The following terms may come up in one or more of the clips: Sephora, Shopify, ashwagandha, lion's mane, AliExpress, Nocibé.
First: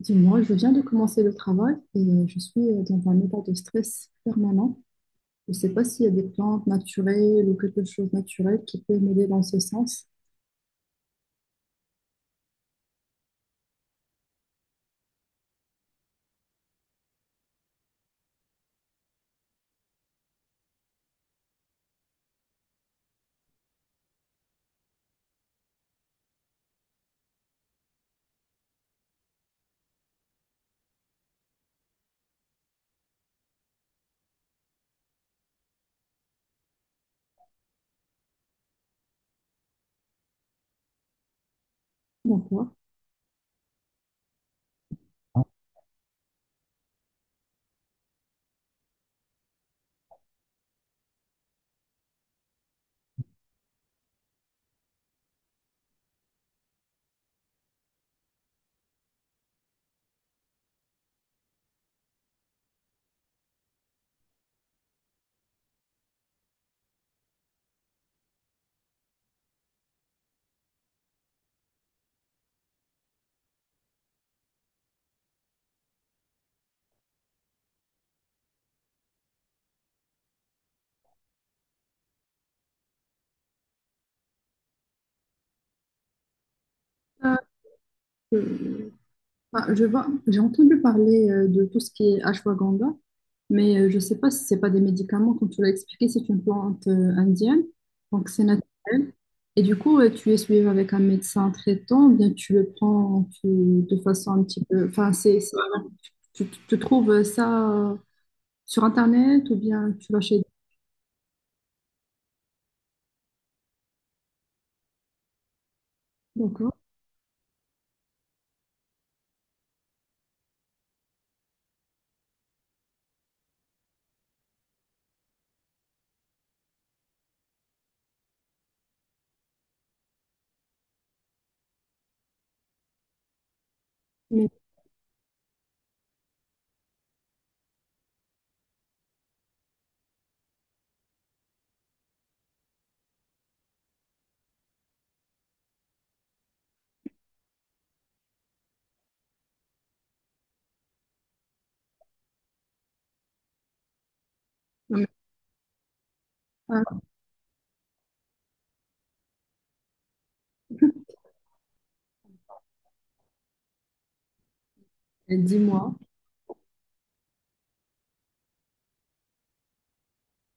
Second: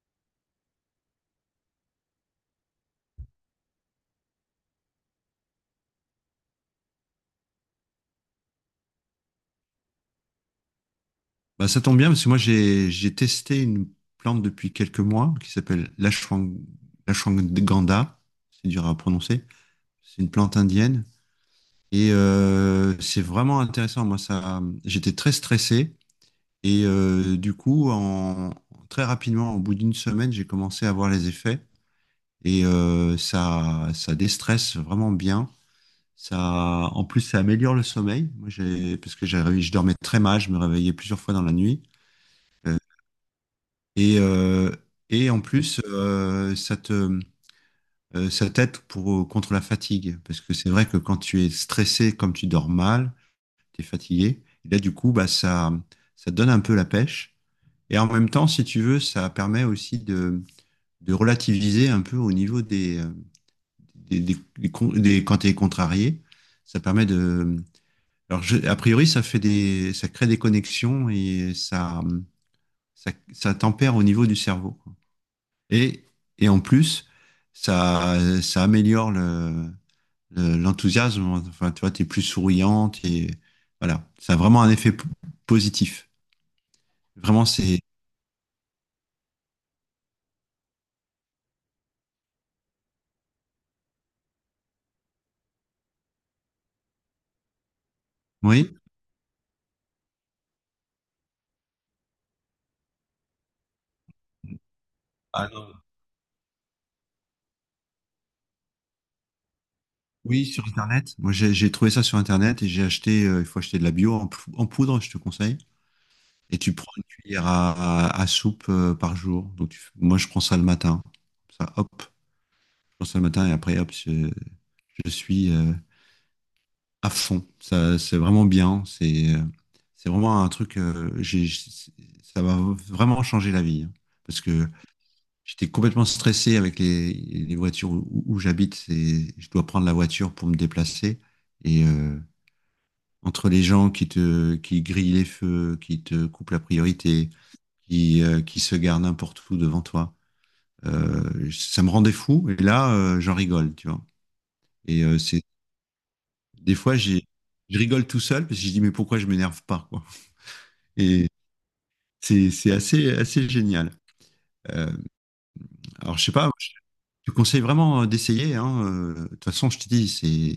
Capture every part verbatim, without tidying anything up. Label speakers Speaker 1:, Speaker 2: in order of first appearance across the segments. Speaker 1: Dis-moi, je viens de commencer le travail et euh, je suis euh, dans un état de stress permanent. Je ne sais pas s'il y a des plantes naturelles ou quelque chose de naturel qui peut m'aider dans ce sens.
Speaker 2: Bah, ça tombe bien parce que moi j'ai j'ai testé une plante depuis quelques mois qui s'appelle l'ashwang- l'ashwagandha, c'est dur à prononcer. C'est une plante indienne et euh, c'est vraiment intéressant. Moi ça, j'étais très stressé et euh, du coup en très rapidement, au bout d'une semaine, j'ai commencé à voir les effets et euh, ça ça déstresse vraiment bien. Ça, en plus, ça améliore le sommeil. Moi, j'ai, parce que j'avais- je dormais très mal, je me réveillais plusieurs fois dans la nuit.
Speaker 1: Donc, quoi.
Speaker 2: Euh, Et, euh, et en plus, euh, ça te, euh, ça t'aide pour, contre la fatigue. Parce que c'est vrai que quand tu es stressé, comme tu dors mal, tu es fatigué. Et là, du coup, bah, ça, ça te donne un peu la pêche. Et en même temps, si tu veux, ça permet aussi de, de relativiser un peu au niveau des, euh, des, des- des con- des- quand tu es contrarié. Ça permet de. Alors, je- a priori, ça fait des, ça crée des connexions et ça, ça, ça tempère au niveau du cerveau. Et, et en plus, ça, ça améliore le, le- l'enthousiasme. Enfin, tu vois, t'es plus souriante et voilà. Ça a vraiment un effet p- positif.
Speaker 1: Ah,
Speaker 2: Vraiment, c'est.
Speaker 1: euh, ah, je vois, j'ai entendu parler euh, de tout ce qui est ashwagandha, mais euh, je ne sais pas si ce n'est pas des médicaments, comme tu l'as expliqué, c'est une plante euh, indienne, donc c'est
Speaker 2: Oui?
Speaker 1: naturel. Et du coup, euh, tu es suivi avec un médecin traitant, ou bien tu le prends tu- de façon un petit peu. Enfin, c'est,
Speaker 2: Ah
Speaker 1: c'est-
Speaker 2: non.
Speaker 1: tu, tu trouves ça. Sur Internet ou bien tu vas chez...
Speaker 2: Oui, sur Internet. Moi, j'ai j'ai trouvé ça sur Internet et j'ai acheté. Euh, il faut acheter de la bio en, pou- en poudre, je te conseille. Et tu
Speaker 1: D'accord.
Speaker 2: prends une cuillère à, à- à soupe euh, par jour. Donc, tu- fais- moi, je prends ça le matin. Ça, hop, je prends ça le matin et après, hop, je, je suis. Euh, à fond. Ça, c'est vraiment bien. C'est, euh, c'est vraiment un truc. Euh, j'ai- j'ai- ça va vraiment changer la vie, hein. Parce
Speaker 1: Mais
Speaker 2: que j'étais complètement stressé avec les, les voitures où, où j'habite. C'est, je dois prendre la voiture pour me déplacer. Et euh, entre les gens qui te, qui grillent les feux, qui te coupent la priorité, qui, euh, qui se gardent n'importe où devant toi, euh, ça me rendait fou. Et là, euh, j'en rigole, tu vois. Et
Speaker 1: mais,
Speaker 2: euh, c'est des fois,
Speaker 1: ah,
Speaker 2: j'ai, je rigole tout seul parce que je dis mais pourquoi je m'énerve pas, quoi. Et c'est c'est assez, assez génial. Euh,
Speaker 1: dis-moi,
Speaker 2: alors, je sais pas, je te conseille vraiment euh, d'essayer, hein. euh, De toute façon, je te dis, c'est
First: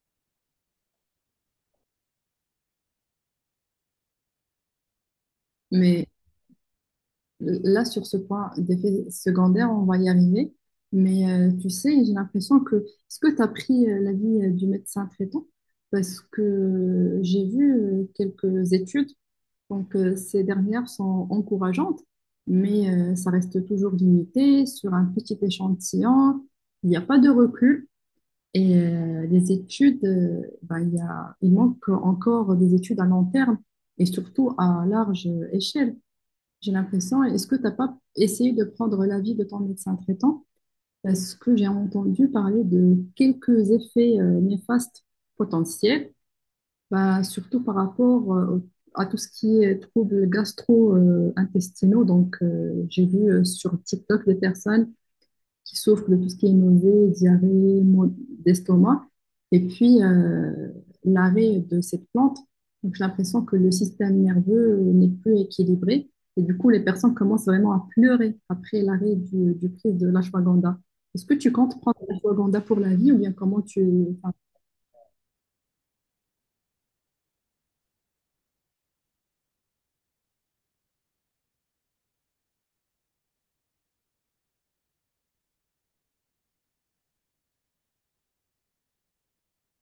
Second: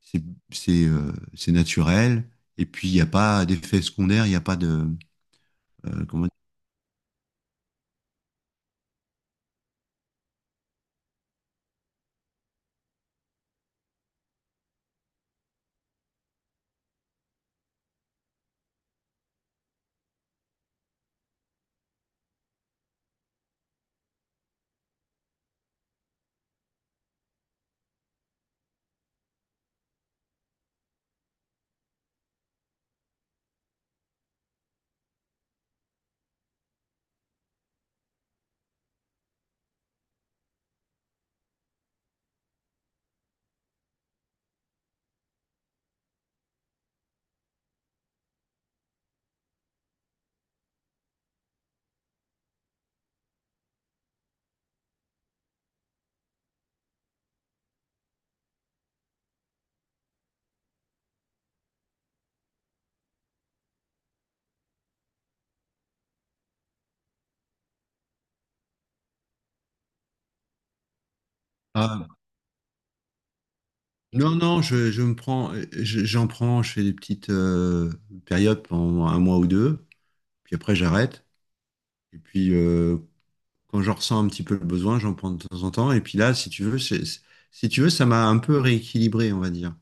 Speaker 2: c'est c'est euh, c'est naturel. Et puis, il n'y a pas d'effet secondaire, il n'y a pas de... euh,
Speaker 1: mais
Speaker 2: Comment dire.
Speaker 1: là, sur ce point d'effet secondaire, on va y arriver. Mais euh, tu sais, j'ai l'impression que... Est-ce que tu as pris euh, l'avis euh, du médecin traitant? Parce que j'ai vu euh, quelques études, donc euh, ces dernières sont encourageantes, mais euh, ça reste toujours limité sur un petit échantillon. Il n'y a pas de recul. Et euh, les études, euh, ben, il y a, il manque encore des études à long terme et surtout à large échelle. J'ai l'impression, est-ce que tu n'as pas essayé de prendre l'avis de ton médecin traitant? Parce que j'ai entendu parler de quelques effets euh, néfastes potentiels, bah, surtout par rapport euh, au- à tout ce qui est troubles gastro-intestinaux. Donc, euh, j'ai vu euh, sur TikTok des personnes qui souffrent de tout ce qui est nausée, diarrhée, maux d'estomac. Et puis, euh, l'arrêt de cette plante, donc j'ai l'impression que le système nerveux n'est plus équilibré. Et du coup, les personnes commencent vraiment à pleurer après l'arrêt du, du prise de l'ashwagandha. Est-ce que tu comptes prendre
Speaker 2: Ah,
Speaker 1: l'ashwagandha pour la vie ou bien comment tu... enfin,
Speaker 2: non, non, je, je me prends, je- j'en prends, je fais des petites euh, périodes pendant un mois ou deux, puis après, j'arrête. Et puis, euh, quand j'en ressens un petit peu le besoin, j'en prends de temps en temps. Et puis là, si tu veux, c'est- c'est- si tu veux, ça m'a un peu rééquilibré, on va dire.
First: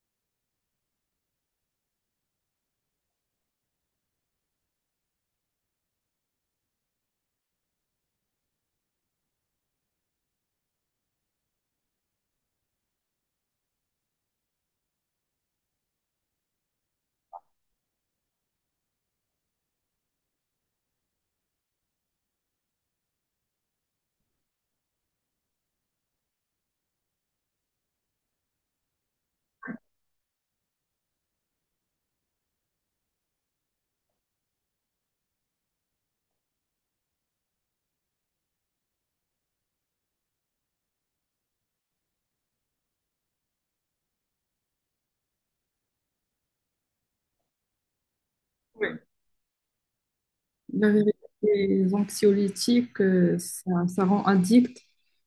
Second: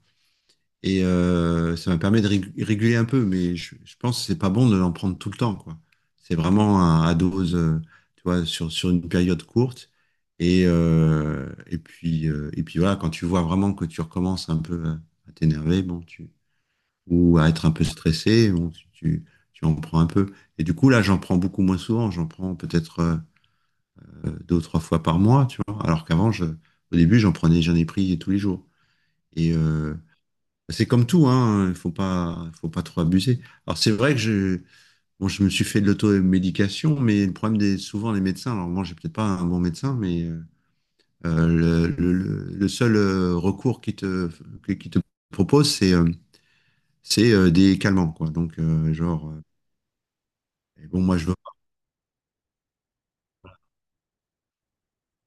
Speaker 2: Et euh, ça me permet de rég- réguler un peu, mais je, je pense que c'est pas bon de l'en prendre tout le temps, quoi. C'est vraiment à, à dose, euh, tu vois, sur, sur une période courte. Et, euh, et puis, euh, et puis voilà, quand tu vois vraiment que tu recommences un peu à, à t'énerver, bon, tu, ou à être un peu stressé, bon, tu, tu, tu en prends un peu. Et du coup, là, j'en prends beaucoup moins souvent. J'en prends peut-être euh, euh, deux ou trois fois par mois, tu vois. Alors qu'avant, je, au début, j'en prenais, j'en ai pris tous les jours. Et, euh, c'est comme tout, hein, il faut pas, faut pas trop abuser. Alors c'est vrai que je, bon, je me suis fait de l'automédication, mais le problème des souvent les médecins, alors moi j'ai peut-être pas un bon médecin, mais euh, le, le- le- le seul euh, recours qui te, qui te propose, c'est euh, c'est euh, des calmants, quoi. Donc euh,
Speaker 1: oui.
Speaker 2: genre, euh, et
Speaker 1: La
Speaker 2: bon
Speaker 1: vérité,
Speaker 2: moi je veux
Speaker 1: les anxiolytiques, euh, ça, ça rend addict.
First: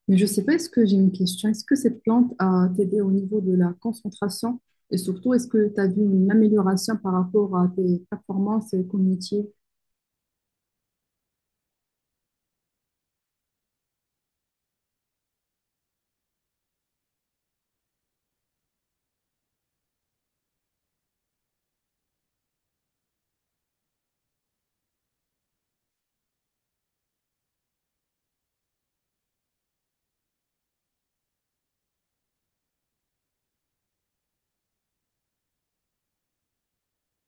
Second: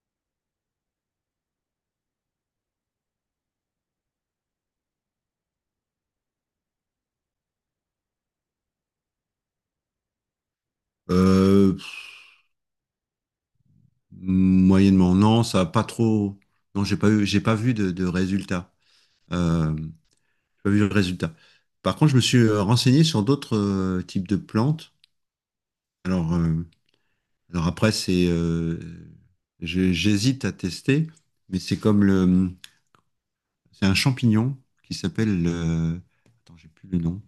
Speaker 1: Mais je sais pas, est-ce que j'ai une question? Est-ce que cette plante a t'aidé au niveau de la concentration? Et surtout, est-ce que tu as vu une amélioration par rapport à tes performances cognitives?
Speaker 2: pas. Euh, pff, moyennement, non, ça a pas trop, non j'ai pas eu, j'ai pas vu de, de résultat, euh, j'ai pas vu de résultat. Par contre, je me suis euh, renseigné sur d'autres euh, types de plantes. Alors, euh, alors après, c'est, euh, je- j'hésite à tester, mais c'est comme le, c'est un champignon qui s'appelle, le- attends, j'ai plus le nom.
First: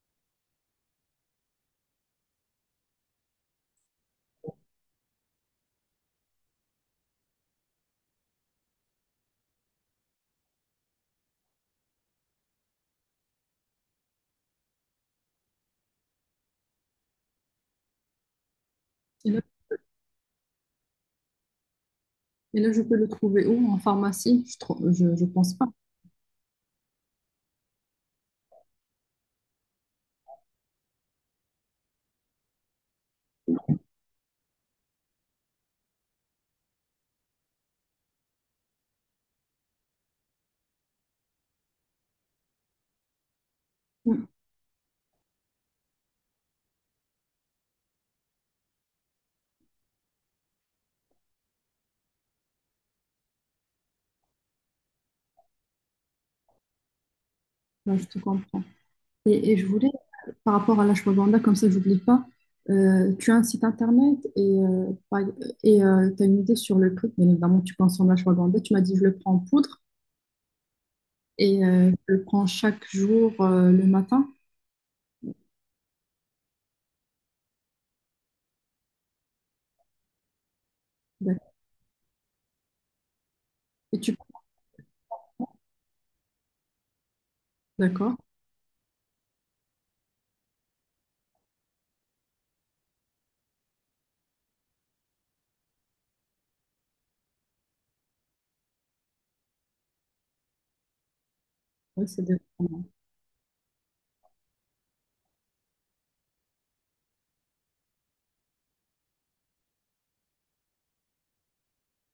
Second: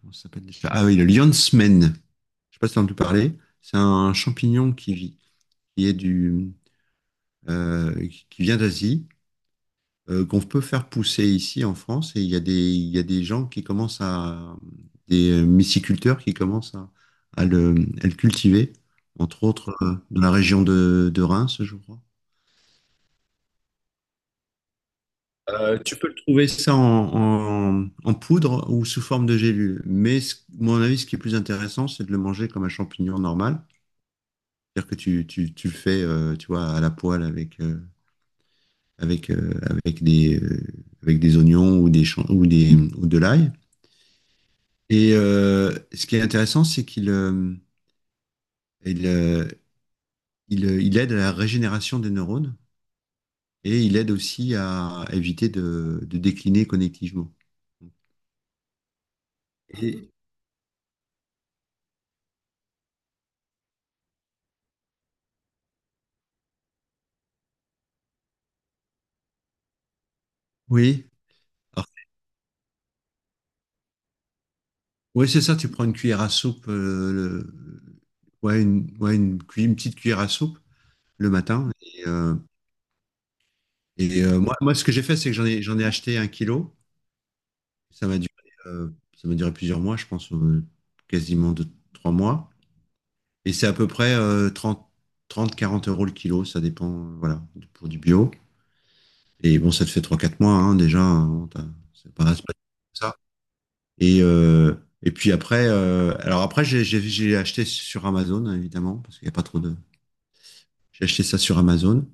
Speaker 2: Comment ça s'appelle déjà? Ah oui, le lion's mane. Je sais pas si t'as entendu parler. C'est un champignon qui vit, qui est du, euh, qui vient d'Asie euh, qu'on peut faire pousser ici en France. Et il y a des, il y a des gens qui commencent à, des euh, myciculteurs qui commencent à, à le, à le cultiver,
Speaker 1: Et là,
Speaker 2: entre autres euh, dans la région de, de Reims, je crois.
Speaker 1: et là, je peux le trouver où? En pharmacie? Je, trou- je, je pense pas.
Speaker 2: Trouver ça en, en- en poudre ou sous forme de gélule. Mais ce- mon avis, ce qui est plus intéressant, c'est de le manger comme un champignon normal. C'est-à-dire que tu, tu, tu le fais, euh, tu vois, à la poêle avec, euh, avec, euh, avec des, euh, avec des oignons ou des, champ- ou des, ou de l'ail.
Speaker 1: Oui,
Speaker 2: Et euh, ce qui est intéressant, c'est qu'il euh, il, euh, il, euh, il aide à la régénération des neurones et il aide aussi à éviter de, de décliner connectivement.
Speaker 1: là, je te comprends. Et, et je voulais,
Speaker 2: Et,
Speaker 1: par rapport à l'ashwagandha, comme ça, j'oublie pas, euh, tu as un site internet et euh, par- et tu as une idée sur le prix. Bien évidemment, tu consommes l'ashwagandha. Tu m'as dit, je le prends en poudre.
Speaker 2: oui.
Speaker 1: Et
Speaker 2: Alors,
Speaker 1: euh, je le prends chaque jour euh, le matin.
Speaker 2: ouais, c'est ça, tu prends une cuillère à soupe, euh, le- ouais, une, ouais, une, cui- une petite cuillère à soupe le
Speaker 1: D'accord.
Speaker 2: matin. Et, euh,
Speaker 1: Et tu...
Speaker 2: et, euh, moi, moi, ce que j'ai fait, c'est que j'en ai, j'en ai acheté un kilo. Ça
Speaker 1: D'accord.
Speaker 2: m'a duré, euh, ça m'a duré plusieurs mois, je pense, euh, quasiment deux, trois mois. Et c'est à peu près euh, trente 30, quarante euros le kilo, ça dépend, euh, voilà, pour du bio. Et bon, ça te fait trois quatre mois, hein, déjà, hein, t'as-
Speaker 1: Oui,
Speaker 2: c'est
Speaker 1: c'est des
Speaker 2: pas, c'est pas
Speaker 1: vitamines.
Speaker 2: ça. Et, euh, et puis après, euh, alors après, j'ai j'ai- j'ai acheté sur Amazon, évidemment, parce qu'il n'y a pas trop de. J'ai acheté ça sur Amazon.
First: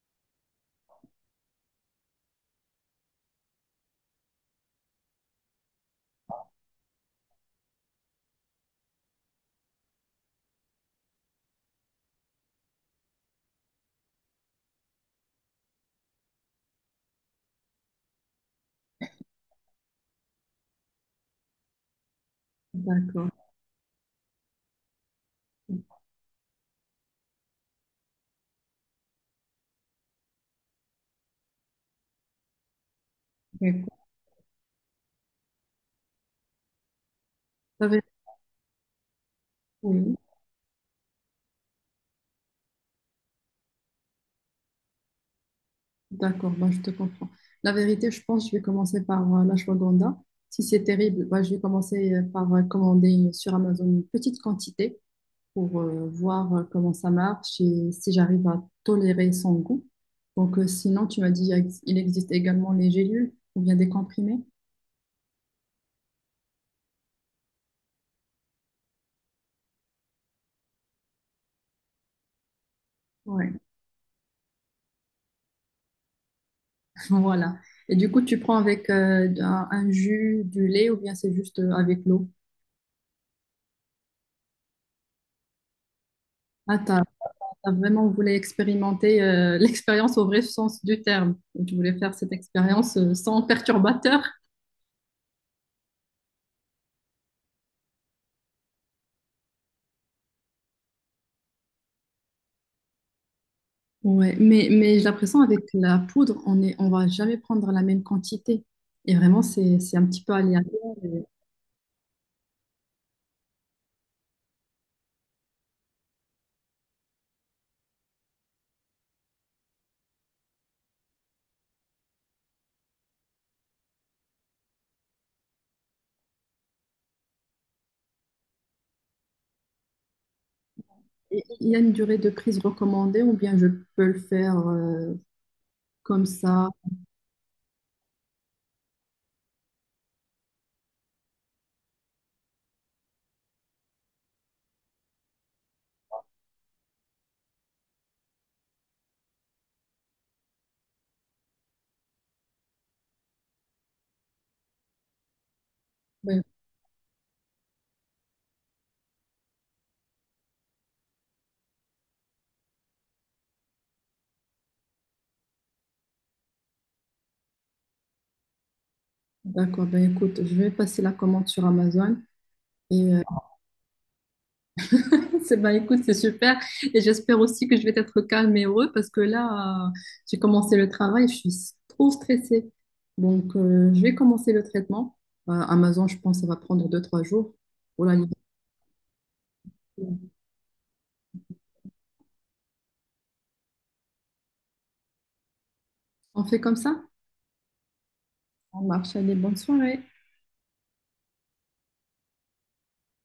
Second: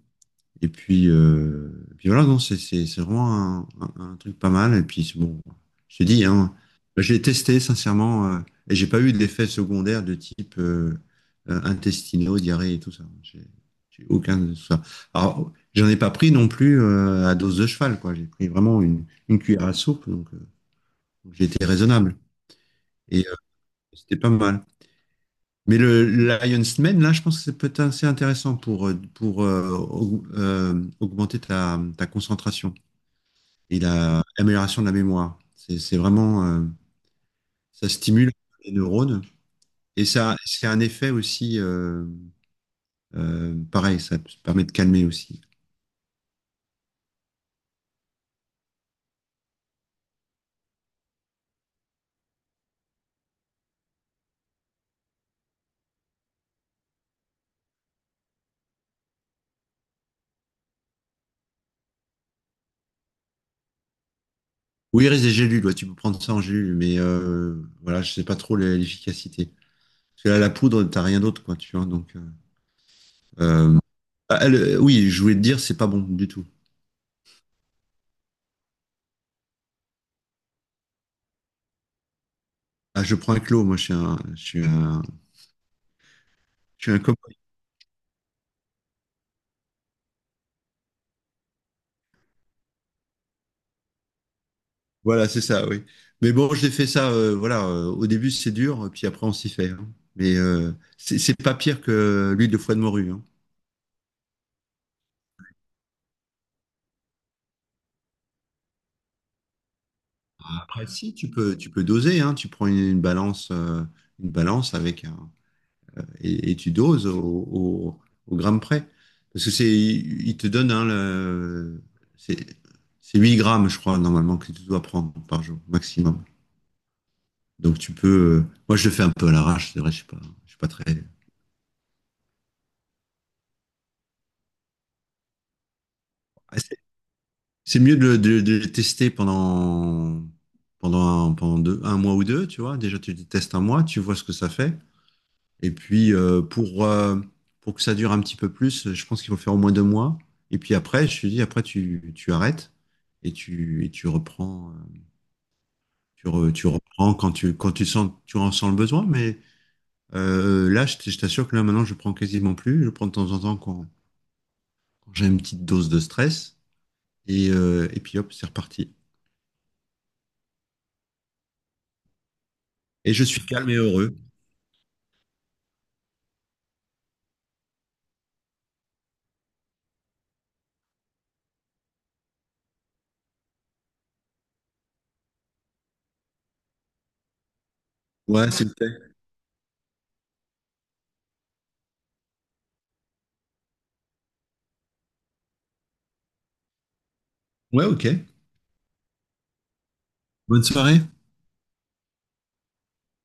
Speaker 2: Et puis, euh, et puis voilà, non, c'est c'est- c'est vraiment un, un- un truc pas mal. Et puis, c'est bon, je te dis, hein, j'ai testé sincèrement euh, et j'ai pas eu d'effets secondaires de type euh, euh, intestinaux, diarrhée et tout ça. J'ai j'ai aucun de ça. Alors, j'en ai pas pris non plus euh, à dose de cheval, quoi. J'ai pris vraiment une, une cuillère à soupe, donc euh, donc j'ai été raisonnable et
Speaker 1: D'accord.
Speaker 2: euh, c'était pas mal. Mais le Lion's Mane, là, je pense que c'est peut-être assez intéressant pour, euh, pour euh, aug- euh, augmenter ta, ta concentration. et
Speaker 1: D'accord.
Speaker 2: la- l'amélioration de la mémoire. C'est c'est vraiment, euh,
Speaker 1: La
Speaker 2: ça
Speaker 1: vérité,
Speaker 2: stimule les neurones et
Speaker 1: oui.
Speaker 2: ça, c'est un effet aussi, euh, euh, pareil, ça te permet de calmer aussi.
Speaker 1: D'accord, bah, je te comprends. La vérité, je pense que je vais commencer par euh, l'ashwagandha. Si c'est terrible, bah, je vais commencer euh, par euh, commander sur Amazon une petite quantité pour euh, voir euh, comment ça marche et si j'arrive à tolérer son goût. Donc, euh, sinon, tu m'as dit il existe également les gélules ou bien des comprimés.
Speaker 2: Oui, il reste des gélules, ouais, tu peux prendre ça en gélule, mais euh, voilà, je sais pas trop l'e- l'efficacité. Parce que là, la poudre, t'as rien d'autre, quoi, tu vois. Donc, euh,
Speaker 1: Ouais.
Speaker 2: euh, ah, le- oui, je voulais te dire, c'est pas bon du tout.
Speaker 1: Voilà. Et du coup, tu prends avec euh, un, un jus, du lait ou bien c'est juste euh, avec l'eau?
Speaker 2: Ah, je prends un clos, moi, je suis un, je suis un,
Speaker 1: Ah,
Speaker 2: je suis
Speaker 1: t'as,
Speaker 2: un copain.
Speaker 1: t'as vraiment voulu expérimenter euh, l'expérience au vrai sens du terme. Tu voulais faire cette expérience euh, sans perturbateur.
Speaker 2: Voilà, c'est ça, oui. Mais bon, j'ai fait ça, euh, voilà, euh, au début c'est dur, puis après on s'y fait, hein. Mais euh, c'est c'est pas pire que l'huile de foie de morue, hein.
Speaker 1: Ouais, mais, mais j'ai l'impression avec la poudre, on est, on va jamais prendre la même quantité. Et vraiment, c'est, c'est un petit peu
Speaker 2: Après,
Speaker 1: aléatoire.
Speaker 2: si,
Speaker 1: Et-
Speaker 2: tu peux, tu peux doser, hein. Tu prends une, une balance, euh, une balance avec un, et, et tu doses au, au- au gramme près. Parce que c'est, il il te donne, hein, le, c'est c'est huit grammes, je crois, normalement, que tu dois prendre par jour, maximum. Donc tu peux, euh, moi je le fais un peu à l'arrache, c'est vrai, je suis pas, je suis pas très.
Speaker 1: et il y a une durée de prise recommandée ou bien je peux le faire euh, comme ça.
Speaker 2: C'est mieux de, le de- de le tester pendant, pendant, un, pendant deux- un mois ou deux, tu vois. Déjà, tu le testes un mois, tu vois ce que ça fait. Et puis, euh, pour, euh, pour que ça dure un petit peu plus, je pense qu'il faut faire au moins deux mois. Et puis après, je te dis, après, tu, tu arrêtes et tu, et tu reprends, euh, tu,
Speaker 1: Ouais,
Speaker 2: re- tu reprends quand tu, quand tu sens, tu en sens le besoin. Mais euh, là, je t- je t'assure que là, maintenant, je prends quasiment plus. Je prends de temps en temps quand, quand j'ai une petite dose de stress. Et, euh, et puis, hop, c'est reparti.
Speaker 1: d'accord, ben écoute, je vais passer la commande sur Amazon. Et
Speaker 2: Et
Speaker 1: euh,
Speaker 2: je suis calme et heureux.
Speaker 1: c'est- bah, écoute, c'est super. Et j'espère aussi que je vais être calme et heureux parce que là, euh, j'ai commencé le travail, je suis s- trop stressée. Donc, euh, je vais commencer le traitement. Euh, Amazon, je pense, ça va prendre deux, trois jours pour la libérer.
Speaker 2: Ouais, c'est le thé.
Speaker 1: On fait comme ça?
Speaker 2: Ouais, ok.
Speaker 1: On marche. Allez, bonne soirée.
Speaker 2: Bonne soirée.